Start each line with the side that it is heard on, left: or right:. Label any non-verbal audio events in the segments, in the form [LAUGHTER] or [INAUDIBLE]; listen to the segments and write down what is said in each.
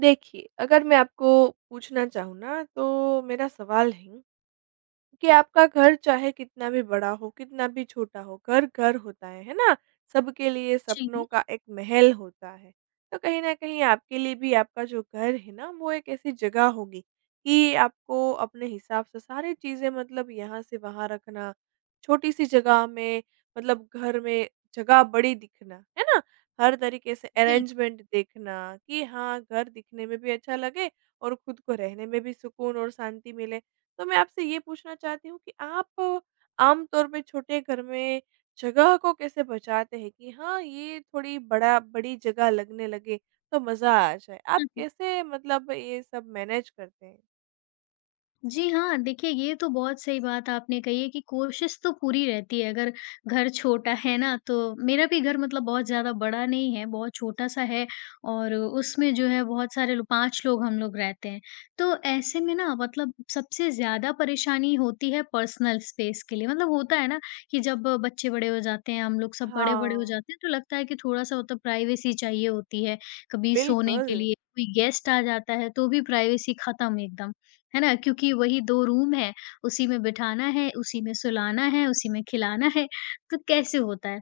right: देखिए, अगर मैं आपको पूछना चाहूँ ना तो मेरा सवाल है कि आपका घर चाहे कितना भी बड़ा हो, कितना भी छोटा हो, घर घर होता है ना? सबके लिए
left: जी,
right: सपनों का एक महल होता है। तो कहीं न कहीं आपके लिए भी आपका जो घर है ना, वो एक ऐसी जगह होगी कि आपको अपने हिसाब से सारी चीज़ें मतलब यहाँ से वहाँ रखना, छोटी-सी जगह में मतलब घर में जगह बड़ी दिखना, है ना? हर तरीके से
left: बिल्कुल।
right: अरेंजमेंट देखना कि हाँ, घर दिखने में भी अच्छा लगे और खुद को रहने में भी सुकून और शांति मिले। तो मैं आपसे ये पूछना चाहती हूँ कि आप आम तौर पे छोटे घर में जगह को कैसे बचाते हैं कि हाँ, ये थोड़ी बड़ा बड़ी जगह लगने लगे तो मज़ा आ जाए? आप कैसे मतलब ये सब मैनेज करते हैं?
left: जी हाँ, देखिए ये तो बहुत सही बात आपने कही है कि कोशिश तो पूरी रहती है, अगर घर छोटा है ना तो मेरा भी घर मतलब बहुत ज़्यादा बड़ा नहीं है, बहुत छोटा-सा है और उसमें जो है बहुत सारे लो 5 लोग हम लोग रहते हैं। तो ऐसे में ना मतलब सबसे ज़्यादा परेशानी होती है पर्सनल स्पेस के लिए, मतलब होता है ना कि जब बच्चे बड़े हो जाते हैं, हम लोग सब बड़े-बड़े हो
right: हाँ,
left: जाते हैं तो लगता है कि थोड़ा-सा मतलब प्राइवेसी चाहिए होती है, कभी सोने
right: बिल्कुल।
left: के लिए कोई गेस्ट आ जाता है तो भी प्राइवेसी खत्म एकदम। है ना? क्योंकि वही 2 रूम हैं, उसी में बिठाना है, उसी में सुलाना है, उसी में खिलाना है, तो कैसे होता है?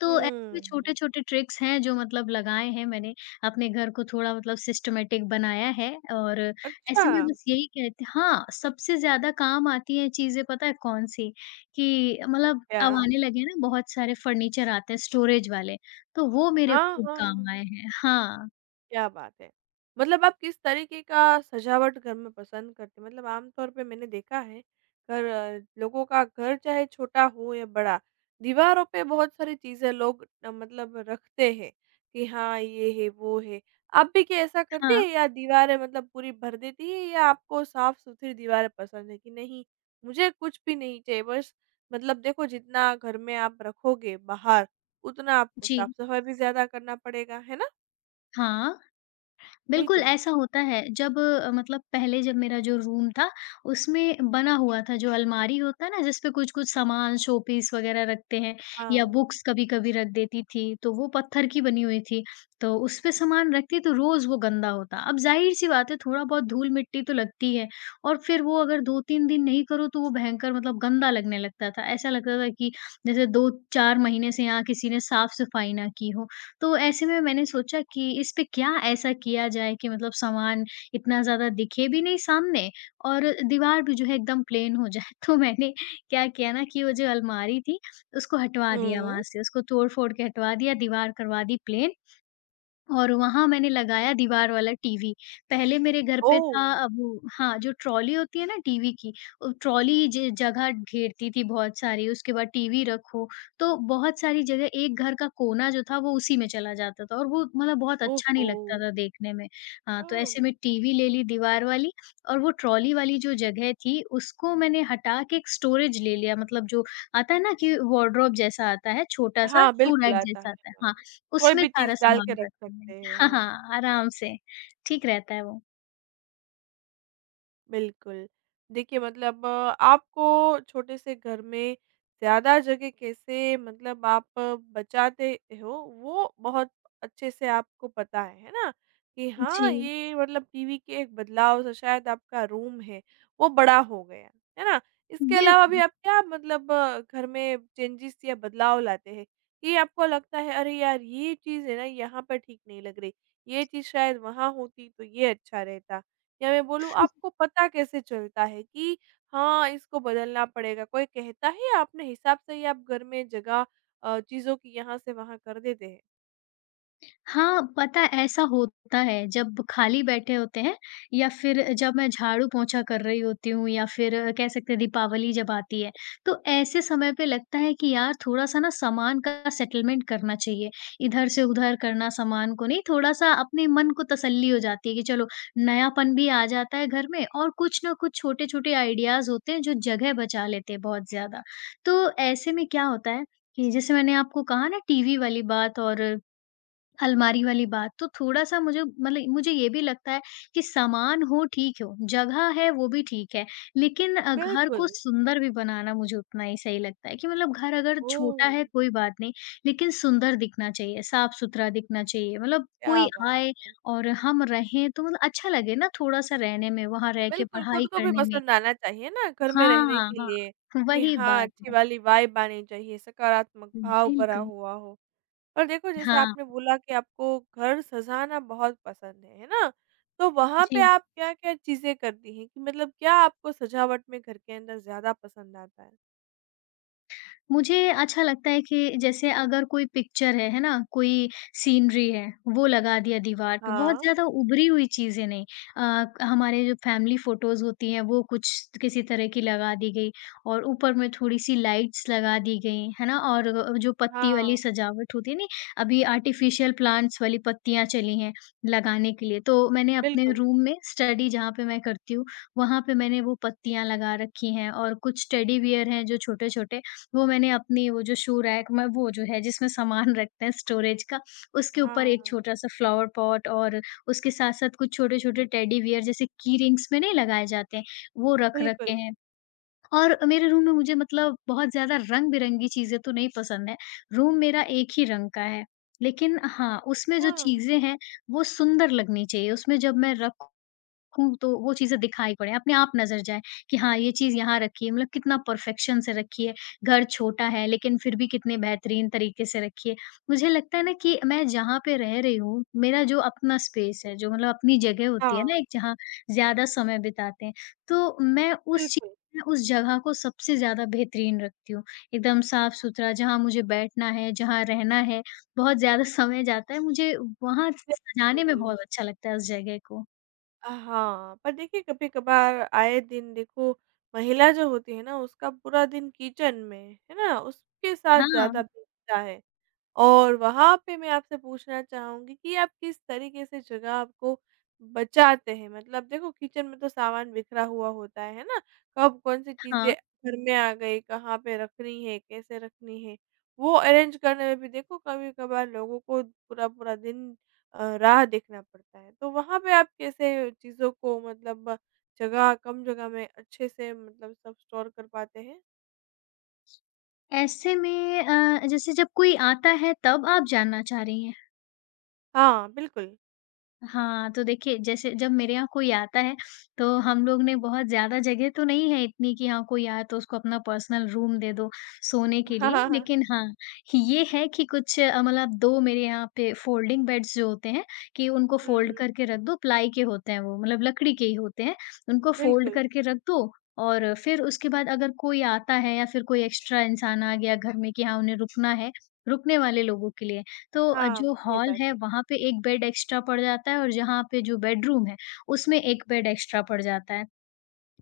left: तो ऐसे
right: हुँ।
left: छोटे-छोटे ट्रिक्स हैं जो मतलब लगाए हैं मैंने, अपने घर को थोड़ा मतलब सिस्टमैटिक बनाया है और
right: अच्छा,
left: ऐसे में बस यही कहती हाँ, सबसे ज़्यादा काम आती हैं चीज़ें पता है कौन-सी? कि मतलब अब
right: क्या?
left: आने लगे हैं ना बहुत सारे फर्नीचर आते हैं स्टोरेज वाले, तो वो मेरे
right: हाँ,
left: खूब
right: हाँ, हाँ।
left: काम आए हैं। हाँ,
right: क्या बात है! मतलब आप किस तरीके का सजावट घर में पसंद करते हैं? मतलब आम तौर पे मैंने देखा है घर लोगों का घर चाहे छोटा हो या बड़ा, दीवारों पे बहुत सारी चीज़ें लोग मतलब रखते हैं कि हाँ, ये है, वो है। आप भी क्या ऐसा करते
left: हाँ,
right: हैं या दीवारें मतलब पूरी भर देती है या आपको साफ-सुथरी दीवारें पसंद है कि नहीं, मुझे कुछ भी नहीं चाहिए बस मतलब देखो जितना घर में आप रखोगे बाहर, उतना आपको
left: जी,
right: साफ-सफाई भी ज़्यादा करना पड़ेगा, है ना?
left: हाँ। बिल्कुल,
right: बिल्कुल।
left: ऐसा होता है। जब मतलब पहले जब मेरा जो रूम था, उसमें बना हुआ था जो अलमारी होता है ना, जिस पे कुछ-कुछ सामान, शोपीस वगैरह रखते हैं या
right: हाँ।
left: बुक्स कभी-कभी रख देती थी, तो वो पत्थर की बनी हुई थी। तो उस पे सामान रखती तो रोज़ वो गंदा होता। अब ज़ाहिर-सी बात है थोड़ा बहुत धूल-मिट्टी तो लगती है और फिर वो अगर 2-3 दिन नहीं करो तो वो भयंकर मतलब गंदा लगने लगता था। ऐसा लगता था कि जैसे 2-4 महीने से यहाँ किसी ने साफ-सफाई ना की हो। तो ऐसे में मैंने सोचा कि इस पे क्या ऐसा किया जाए कि मतलब सामान इतना ज़्यादा दिखे भी नहीं सामने और दीवार भी जो है एकदम प्लेन हो जाए। [LAUGHS] तो मैंने क्या किया ना कि वो जो अलमारी थी उसको हटवा दिया
right: हुँ।
left: वहाँ से, उसको तोड़-फोड़ के हटवा दिया, दीवार करवा दी प्लेन और वहाँ मैंने लगाया दीवार वाला टीवी। पहले मेरे घर पे
right: ओह!
left: था अब वो हाँ, जो ट्रॉली होती है ना टीवी की, ट्रॉली ज जगह घेरती थी बहुत सारी, उसके बाद टीवी रखो, तो बहुत सारी जगह एक घर का कोना जो था वो उसी में चला जाता था और वो मतलब बहुत अच्छा नहीं
right: ओहो!
left: लगता था देखने में। हाँ, तो
right: ओह!
left: ऐसे में टीवी ले ली दीवार वाली और वो ट्रॉली वाली जो जगह थी उसको मैंने हटा के एक स्टोरेज ले लिया मतलब जो आता है ना कि वार्डरोब जैसा आता है, छोटा-सा
right: हाँ,
left: शू
right: बिल्कुल
left: रैक
right: आता है।
left: जैसा आता है।
right: हाँ,
left: हाँ।
right: कोई
left: उसमें
right: भी चीज़
left: सारा
right: डाल के
left: सामान
right: रख
left: रख
right: सकते
left: लेंगे।
right: हैं,
left: हाँ,
right: हाँ।
left: हाँ, आराम से, ठीक रहता है वो।
right: बिल्कुल। देखिए मतलब आपको छोटे से घर में ज़्यादा जगह कैसे मतलब आप बचाते हो वो बहुत अच्छे से आपको पता है ना? कि हाँ,
left: जी,
right: ये मतलब टीवी के एक बदलाव से शायद आपका रूम है वो बड़ा हो गया, है ना? इसके अलावा भी
left: बिल्कुल।
right: आप क्या मतलब घर में चेंजेस या बदलाव लाते हैं कि आपको लगता है अरे यार ये चीज़ है ना यहाँ पर ठीक नहीं लग रही, ये चीज़ शायद वहाँ होती तो ये अच्छा रहता? या मैं बोलूँ आपको पता कैसे चलता है कि हाँ, इसको बदलना पड़ेगा? कोई कहता है या अपने हिसाब से ही आप घर में जगह चीज़ों की यहाँ से वहाँ कर देते हैं?
left: हाँ, पता है ऐसा होता है जब खाली बैठे होते हैं या फिर जब मैं झाड़ू-पोंछा कर रही होती हूँ या फिर कह सकते हैं दीपावली जब आती है, तो ऐसे समय पे लगता है कि यार थोड़ा-सा ना सामान का सेटलमेंट करना चाहिए। इधर से उधर करना सामान को नहीं, थोड़ा-सा अपने मन को तसल्ली हो जाती है कि चलो नयापन भी आ जाता है घर में और कुछ ना कुछ छोटे-छोटे आइडियाज़ होते हैं जो जगह बचा लेते हैं बहुत ज़्यादा। तो ऐसे में क्या होता है कि जैसे मैंने आपको कहा ना टीवी वाली बात और अलमारी वाली बात, तो थोड़ा-सा मुझे मतलब मुझे ये भी लगता है कि सामान हो ठीक हो, जगह है वो भी ठीक है, लेकिन घर को
right: बिल्कुल।
left: सुंदर भी बनाना मुझे उतना ही सही लगता है कि मतलब घर अगर
right: ओह!
left: छोटा है कोई बात नहीं, लेकिन सुंदर दिखना चाहिए, साफ-सुथरा दिखना चाहिए। मतलब
right: क्या
left: कोई
right: बात
left: आए
right: है।
left: और हम रहें तो मतलब अच्छा लगे ना थोड़ा-सा रहने में, वहाँ रह के
right: बिल्कुल, खुद
left: पढ़ाई
right: को भी
left: करने में।
right: पसंद आना चाहिए ना घर में रहने
left: हाँ,
right: के
left: हाँ,
right: लिए कि
left: वही
right: हाँ,
left: बात
right: अच्छी
left: है।
right: वाली वाइब आनी चाहिए, सकारात्मक भाव भरा
left: बिल्कुल,
right: हुआ हो। और देखो जैसे
left: हाँ,
right: आपने बोला कि आपको घर सजाना बहुत पसंद है ना? तो वहाँ पे
left: जी।
right: आप क्या-क्या चीज़ें करती हैं कि मतलब क्या आपको सजावट में घर के अंदर ज़्यादा पसंद आता है?
left: मुझे अच्छा लगता है कि जैसे अगर कोई पिक्चर है ना? कोई सीनरी है, वो लगा दिया दीवार पे, बहुत
right: हाँ,
left: ज़्यादा उभरी हुई चीज़ें नहीं। हमारे जो फैमिली फ़ोटोज़ होती हैं, वो कुछ किसी तरह की लगा दी गई और ऊपर में थोड़ी-सी लाइट्स लगा दी गई, है ना? और जो पत्ती वाली
right: हाँ,
left: सजावट होती है नहीं, अभी आर्टिफ़िशियल प्लांट्स वाली पत्तियाँ चली हैं लगाने के लिए, तो मैंने अपने
right: बिल्कुल।
left: रूम में स्टडी जहाँ पे मैं करती हूँ, वहाँ पे मैंने वो पत्तियाँ लगा रखी हैं और कुछ टेडी बियर हैं जो छोटे-छोटे वो मैंने अपनी वो जो शू रैक में वो जो है जिसमें सामान रखते हैं स्टोरेज का, उसके ऊपर
right: हाँ,
left: एक छोटा-सा फ्लावर पॉट और उसके साथ-साथ कुछ छोटे-छोटे टेडी बियर जैसे की रिंग्स में नहीं लगाए जाते हैं, वो रख रखे
right: बिल्कुल।
left: हैं। और मेरे रूम में मुझे मतलब बहुत ज़्यादा रंग-बिरंगी चीज़ें तो नहीं पसंद है, रूम मेरा एक ही रंग का है। लेकिन हाँ, उसमें जो
right: हाँ,
left: चीज़ें हैं, वो सुंदर लगनी चाहिए, उसमें जब मैं रख खूब तो वो चीज़ें दिखाई पड़े, अपने आप नज़र जाए कि हाँ, ये चीज़ यहाँ रखी है, मतलब कितना परफ़ेक्शन से रखी है। घर छोटा है लेकिन फिर भी कितने बेहतरीन तरीके से रखी है। मुझे लगता है ना कि मैं जहाँ पे रह रही हूँ, मेरा जो अपना स्पेस है, जो मतलब अपनी जगह होती है
right: हाँ,
left: ना एक जहाँ ज़्यादा समय बिताते हैं, तो मैं उस चीज़
right: बिल्कुल,
left: में उस जगह को सबसे ज़्यादा बेहतरीन रखती हूँ। एकदम साफ़-सुथरा जहाँ मुझे बैठना है, जहाँ रहना है, बहुत ज़्यादा [LAUGHS] समय जाता है, मुझे वहाँ सजाने में
right: बिल्कुल।
left: बहुत अच्छा लगता है उस जगह को।
right: हाँ, पर देखिए कभी-कभार आए दिन देखो महिला जो होती है ना उसका पूरा दिन किचन में, है ना? उसके साथ ज़्यादा
left: हाँ।
right: बीतता है। और वहाँ पे मैं आपसे पूछना चाहूँगी कि आप किस तरीके से जगह आपको बचाते हैं? मतलब देखो किचन में तो सामान बिखरा हुआ होता है ना? कब कौन-सी चीज़ें
left: हाँ,
right: घर में आ गई, कहाँ पे रखनी है, कैसे रखनी है? वो अरेंज करने में भी देखो कभी-कभार लोगों को पूरा-पूरा दिन राह देखना पड़ता है। तो वहाँ पे आप कैसे चीज़ों को मतलब जगह कम जगह में अच्छे से मतलब सब स्टोर कर पाते हैं?
left: ऐसे में जैसे जब कोई आता है तब आप जानना चाह रही
right: हाँ, बिल्कुल।
left: हाँ, तो देखिए जैसे जब मेरे यहाँ कोई आता है तो हम लोग ने बहुत ज़्यादा जगह तो नहीं है इतनी कि हाँ कोई आए तो उसको अपना पर्सनल रूम दे दो सोने
right: [LAUGHS]
left: के
right: हाँ,
left: लिए।
right: हाँ, हाँ।
left: लेकिन हाँ, ये है कि कुछ मतलब 2 मेरे यहाँ पे फ़ोल्डिंग बेड्स जो होते हैं कि उनको
right: हुँ,
left: फ़ोल्ड करके रख दो, प्लाई के होते हैं वो मतलब लकड़ी के ही होते हैं। उनको फ़ोल्ड
right: बिल्कुल।
left: करके रख दो और फिर उसके बाद अगर कोई आता है या फिर कोई एक्स्ट्रा इंसान आ गया घर में कि हाँ उन्हें रुकना है, रुकने वाले लोगों के लिए तो
right: हाँ,
left: जो
right: सही
left: हॉल
right: बात
left: है
right: है।
left: वहाँ पे 1 बेड एक्स्ट्रा पड़ जाता है और जहाँ पे जो बेडरूम है उसमें 1 बेड एक्स्ट्रा पड़ जाता है।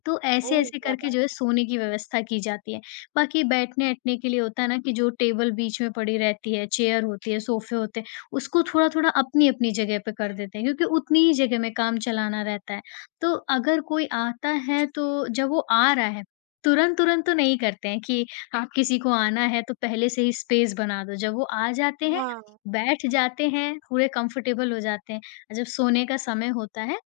left: तो
right: ओह!
left: ऐसे-ऐसे
right: क्या
left: करके
right: बात
left: जो है
right: है।
left: सोने की व्यवस्था की जाती है। बाकी बैठने-ऐठने के लिए होता है ना कि जो टेबल बीच में पड़ी रहती है, चेयर होती है, सोफ़े होते हैं, उसको थोड़ा-थोड़ा अपनी-अपनी जगह पे कर देते हैं क्योंकि उतनी ही जगह में काम चलाना रहता है। तो अगर कोई आता है तो जब वो आ रहा है, तुरंत-तुरंत तो नहीं करते हैं कि आप किसी को आना है तो पहले से ही स्पेस बना दो। जब वो आ जाते हैं,
right: हाँ,
left: बैठ जाते हैं, पूरे कंफर्टेबल हो जाते हैं। जब सोने का समय होता है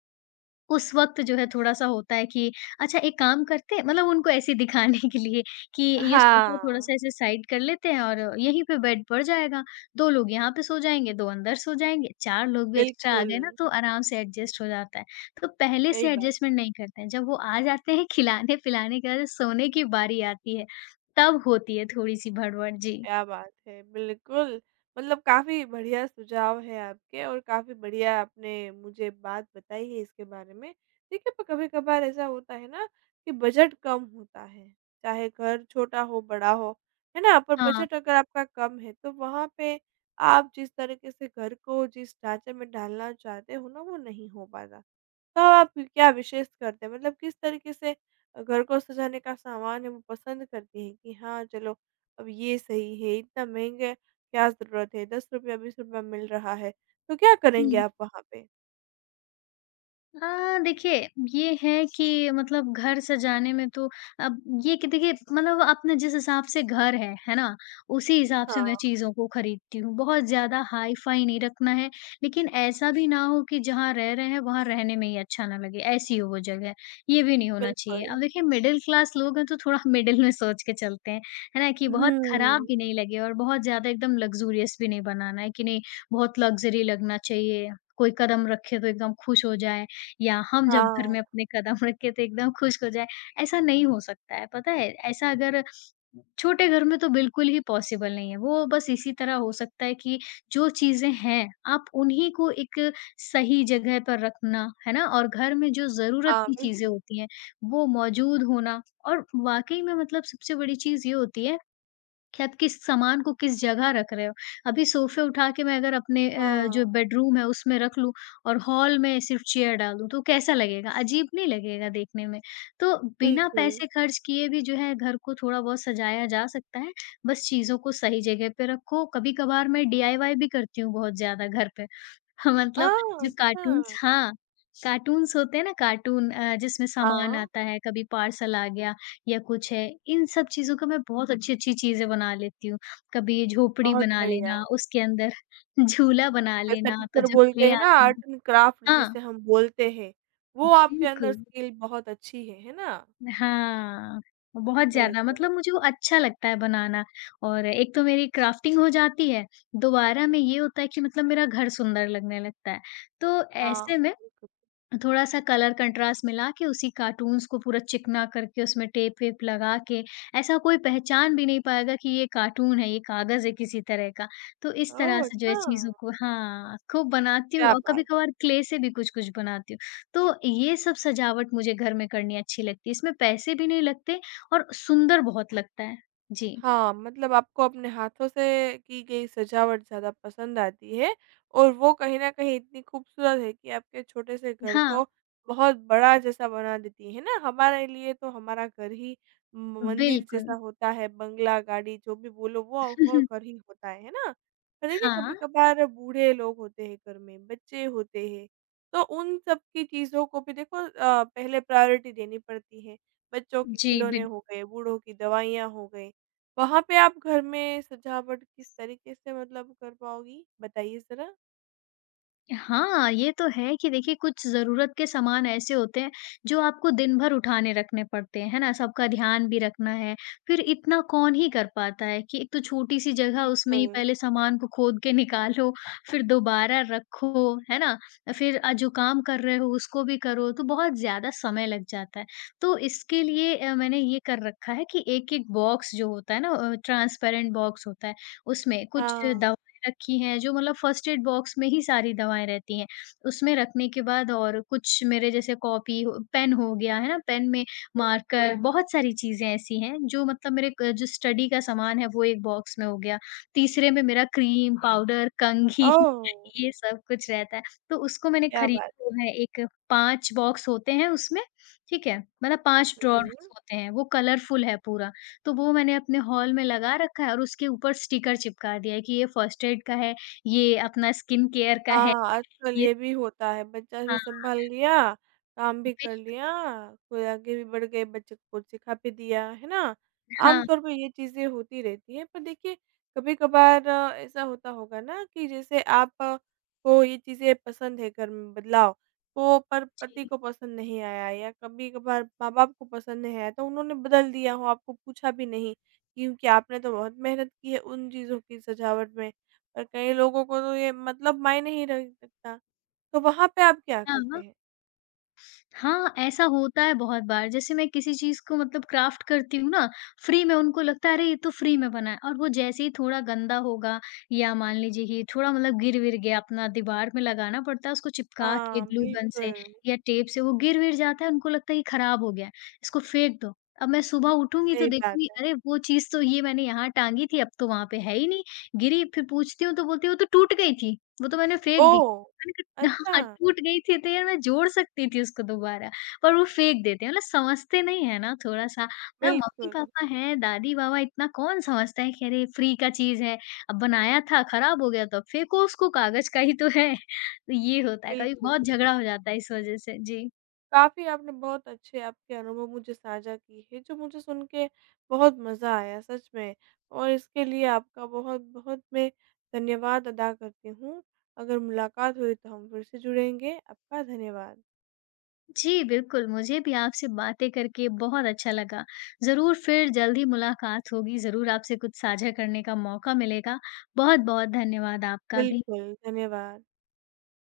left: उस वक़्त जो है थोड़ा-सा होता है कि अच्छा एक काम करते हैं मतलब उनको ऐसे दिखाने के लिए कि ये सोफा
right: हाँ,
left: थोड़ा-सा ऐसे साइड कर लेते हैं और यहीं पे बेड पड़ जाएगा। 2 लोग यहाँ पे सो जाएँगे, 2 अंदर सो जाएँगे, 4 लोग भी एक्स्ट्रा आ
right: बिल्कुल,
left: गए ना तो आराम से एडजस्ट हो जाता है। तो पहले
right: सही
left: से
right: बात,
left: एडजस्टमेंट नहीं करते हैं, जब वो आ जाते हैं खिलाने-पिलाने के बाद सोने की बारी आती है, तब होती है थोड़ी-सी भड़बड़। जी।
right: क्या बात है, बिल्कुल। मतलब काफ़ी बढ़िया सुझाव हैं आपके और काफ़ी बढ़िया आपने मुझे बात बताई है इसके बारे में। देखिए, पर कभी-कभार ऐसा होता है ना कि बजट कम होता है, चाहे घर छोटा हो, बड़ा हो, है ना? पर
left: हाँ।
right: बजट अगर आपका कम है, तो वहाँ पे आप जिस तरीके से घर को जिस ढाँचे में ढालना चाहते हो ना, वो नहीं हो पाता। तो आप क्या विशेष करते हैं? मतलब किस तरीके से घर को सजाने का सामान है वो पसंद करती हैं कि हाँ, चलो अब ये सही है, इतना महँगा है, क्या ज़रूरत है, ₹10 ₹20 मिल रहा है, तो क्या करेंगे
left: हुँ।
right: आप वहाँ पे?
left: हाँ, देखिए ये है कि मतलब घर सजाने में तो अब ये कि देखिए मतलब अपने जिस हिसाब से घर है ना? उसी हिसाब से मैं
right: हाँ,
left: चीज़ों को खरीदती हूँ। बहुत ज़्यादा हाई-फाई नहीं रखना है, लेकिन ऐसा भी ना हो कि जहाँ रह रहे हैं वहाँ रहने में ही अच्छा ना लगे, ऐसी हो वो जगह। ये भी नहीं होना चाहिए।
right: बिल्कुल।
left: अब देखिए मिडल क्लास लोग हैं तो थोड़ा [LAUGHS] मिडल में सोच के चलते हैं, है ना? कि बहुत खराब
right: हुँ,
left: भी नहीं लगे और बहुत ज़्यादा एकदम लग्ज़ूरियस भी नहीं बनाना है कि नहीं बहुत लग्ज़री लगना चाहिए, कोई कदम रखे तो एकदम खुश हो जाए। या हम जब घर
right: हाँ,
left: में अपने कदम [LAUGHS] रखे तो एकदम खुश हो जाए, ऐसा नहीं हो सकता है, पता है? ऐसा अगर छोटे घर में तो बिल्कुल ही पॉसिबल नहीं है, वो बस इसी तरह हो सकता है कि जो चीज़ें हैं, आप उन्हीं को एक सही जगह पर रखना, है ना? और घर में जो ज़रूरत
right: हाँ,
left: की चीज़ें
right: बिल्कुल।
left: होती हैं, वो मौजूद होना और वाक़ई में मतलब सबसे बड़ी चीज़ ये होती है कि आप किस सामान को किस जगह रख रहे हो। अभी सोफ़े उठा के मैं अगर अपने
right: हाँ,
left: जो बेडरूम है उसमें रख लूँ और हॉल में सिर्फ़ चेयर डाल दूँ, तो कैसा लगेगा? अजीब नहीं लगेगा देखने में। तो बिना
right: बिल्कुल।
left: पैसे खर्च किए भी जो है घर को थोड़ा-बहुत सजाया जा सकता है, बस चीज़ों को सही जगह पे रखो। कभी-कभार मैं डीआईवाई भी करती हूँ बहुत ज़्यादा घर पे। [LAUGHS] हाँ,
right: आह,
left: जो
right: अच्छा!
left: कार्टून्स होते हैं ना कार्टून जिसमें सामान
right: हाँ,
left: आता है, कभी पार्सल आ गया या कुछ है, इन सब चीज़ों का मैं बहुत अच्छी-अच्छी चीज़ें बना लेती हूँ। कभी झोपड़ी
right: बहुत
left: बना
right: बढ़िया।
left: लेना, उसके अंदर [LAUGHS] झूला बना
right: जैसा
left: लेना, तो
right: टीचर
left: जो
right: बोलते
left: क्ले
right: हैं ना
left: आती
right: आर्ट
left: है।
right: एंड क्राफ्ट
left: हाँ,
right: जिसे हम बोलते हैं, वो आपके अंदर
left: बिल्कुल।
right: स्किल बहुत अच्छी है ना?
left: हाँ, बहुत ज़्यादा
right: बिल्कुल।
left: मतलब मुझे वो अच्छा लगता है बनाना और एक तो मेरी क्राफ्टिंग हो जाती है, दोबारा में ये होता है कि मतलब मेरा घर सुंदर लगने लगता है। तो
right: हाँ,
left: ऐसे में
right: बिल्कुल।
left: थोड़ा-सा कलर कंट्रास्ट मिला के उसी कार्टून्स को पूरा चिकना करके उसमें टेप-वेप लगा के, ऐसा कोई पहचान भी नहीं पाएगा कि ये कार्टून है, ये कागज़ है किसी तरह का। तो इस तरह
right: ओह!
left: से जो है
right: अच्छा,
left: चीज़ों को हाँ, खूब बनाती हूँ
right: क्या
left: और
right: बात!
left: कभी-कभार क्ले से भी कुछ-कुछ बनाती हूँ। तो ये सब सजावट मुझे घर में करनी अच्छी लगती है, इसमें पैसे भी नहीं लगते और सुंदर बहुत लगता है। जी।
right: हाँ, मतलब आपको अपने हाथों से की गई सजावट ज़्यादा पसंद आती है और वो कहीं न कहीं इतनी खूबसूरत है कि आपके छोटे से घर
left: हाँ,
right: को बहुत बड़ा जैसा बना देती है ना? हमारे लिए तो हमारा घर ही म मंदिर
left: बिल्कुल।
right: जैसा होता है, बंगला, गाड़ी जो भी बोलो वो
left: [LAUGHS]
right: घर ही होता है ना? पर देखिए
left: हाँ,
right: कभी-कभार बूढ़े लोग होते हैं घर में, बच्चे होते हैं, तो उन सब की चीज़ों को भी देखो पहले प्रायोरिटी देनी पड़ती है। बच्चों के
left: जी,
right: खिलौने
left: बिल।
right: हो गए, बूढ़ों की दवाइयाँ हो गई। वहाँ पे आप घर में सजावट किस तरीके से मतलब कर पाओगी? बताइए ज़रा।
left: हाँ, ये तो है कि देखिए कुछ ज़रूरत के सामान ऐसे होते हैं जो आपको दिन भर उठाने रखने पड़ते हैं, है ना? सबका ध्यान भी रखना है, फिर इतना कौन ही कर पाता है कि एक तो छोटी-सी जगह उसमें ही
right: बिल्कुल।
left: पहले सामान को खोद के निकालो, फिर दोबारा रखो, है ना? फिर जो काम कर रहे हो उसको भी करो, तो बहुत ज़्यादा समय लग जाता है। तो इसके लिए मैंने ये कर रखा है कि एक-एक बॉक्स जो होता है ना, ट्रांसपेरेंट बॉक्स होता है, उसमें कुछ
right: हाँ।
left: दवा रखी हैं, जो मतलब फर्स्ट एड बॉक्स में ही सारी दवाएँ रहती हैं, उसमें रखने के बाद और कुछ मेरे जैसे कॉपी हो पेन हो गया, है ना? पेन में मार्कर ओके। बहुत सारी चीज़ें ऐसी हैं जो मतलब मेरे क जो स्टडी का सामान है वो एक बॉक्स में हो गया, तीसरे में मेरा क्रीम, पाउडर, कंघी
right: ओह!
left: [LAUGHS] ये सब कुछ रहता है। तो उसको मैंने
right: क्या बात
left: खरीदा
right: है।
left: हुआ है एक। 5 बॉक्स होते हैं उसमें, ठीक है? मतलब 5 ड्रॉर्स
right: हुँ।
left: होते हैं, वो कलरफुल है पूरा। तो वो मैंने अपने हॉल में लगा रखा है और उसके ऊपर स्टिकर चिपका दिया है कि ये फर्स्ट एड का है, ये अपना स्किन केयर का है,
right: हाँ, आजकल
left: ये
right: ये भी होता है, बच्चा भी
left: हाँ,
right: सँभाल लिया, काम भी कर
left: बिल्क।
right: लिया, कोई आगे भी बढ़ गए, बच्चे को कुछ सिखा भी दिया, है ना?
left: हाँ,
right: आमतौर पे ये चीज़ें होती रहती हैं, पर देखिए कभी-कभार ऐसा होता होगा ना कि जैसे आप को ये चीज़ें पसंद है घर में बदलाव, तो पर पति
left: जी।
right: को पसंद नहीं आया या कभी-कभार माँ-बाप को पसंद नहीं आया, तो उन्होंने बदल दिया हो, आपको पूछा भी नहीं, क्योंकि आपने तो बहुत मेहनत की है उन चीज़ों की सजावट में। और कई लोगों को तो ये मतलब मायने ही नहीं रखता, तो वहाँ पे आप क्या करते
left: हाँ।
right: हैं?
left: हाँ, ऐसा होता है बहुत बार। जैसे मैं किसी चीज़ को मतलब क्राफ़्ट करती हूँ ना, फ्री में उनको लगता है अरे ये तो फ्री में बना है और वो जैसे ही थोड़ा गंदा होगा या मान लीजिए कि थोड़ा मतलब गिर-विर गया अपना दीवार में लगाना पड़ता है उसको चिपका के
right: हाँ,
left: ग्लू गन से
right: बिल्कुल,
left: या टेप से वो गिर-विर जाता है, उनको लगता है ये खराब हो गया है, इसको फेंक दो। अब मैं सुबह उठूँगी तो
right: सही बात
left: देखूँगी
right: है।
left: अरे वो चीज़ तो ये मैंने यहाँ टाँगी थी, अब तो वहाँ पे है ही नहीं। गिरी, फिर पूछती हूँ तो बोलती है वो तो टूट गई थी, वो तो मैंने फेंक दी।
right: ओह!
left: मैंने कहा,
right: अच्छा,
left: हाँ, टूट गई थी तो यार मैं जोड़ सकती थी उसको दोबारा, पर वो फेंक देते हैं मतलब समझते नहीं है ना थोड़ा-सा। ना
right: बिल्कुल,
left: मम्मी-पापा हैं, दादी-बाबा इतना कौन समझता है कि अरे फ्री का चीज़ है, अब बनाया था खराब हो गया तो अब फेंको उसको कागज़ का ही तो है। तो ये होता है, कभी बहुत
right: बिल्कुल।
left: झगड़ा हो जाता है इस वज़ह से। जी।
right: काफ़ी आपने बहुत अच्छे आपके अनुभव मुझे साझा किए हैं, जो मुझे सुन के बहुत मज़ा आया सच में और इसके लिए आपका बहुत-बहुत मैं धन्यवाद अदा करती हूँ। अगर मुलाकात हुई तो हम फिर से जुड़ेंगे, आपका धन्यवाद।
left: जी, बिल्कुल मुझे भी आपसे बातें करके बहुत अच्छा लगा। ज़रूर फिर जल्द ही मुलाकात होगी, ज़रूर आपसे कुछ साझा करने का मौका मिलेगा। बहुत-बहुत धन्यवाद आपका भी।
right: बिल्कुल, धन्यवाद।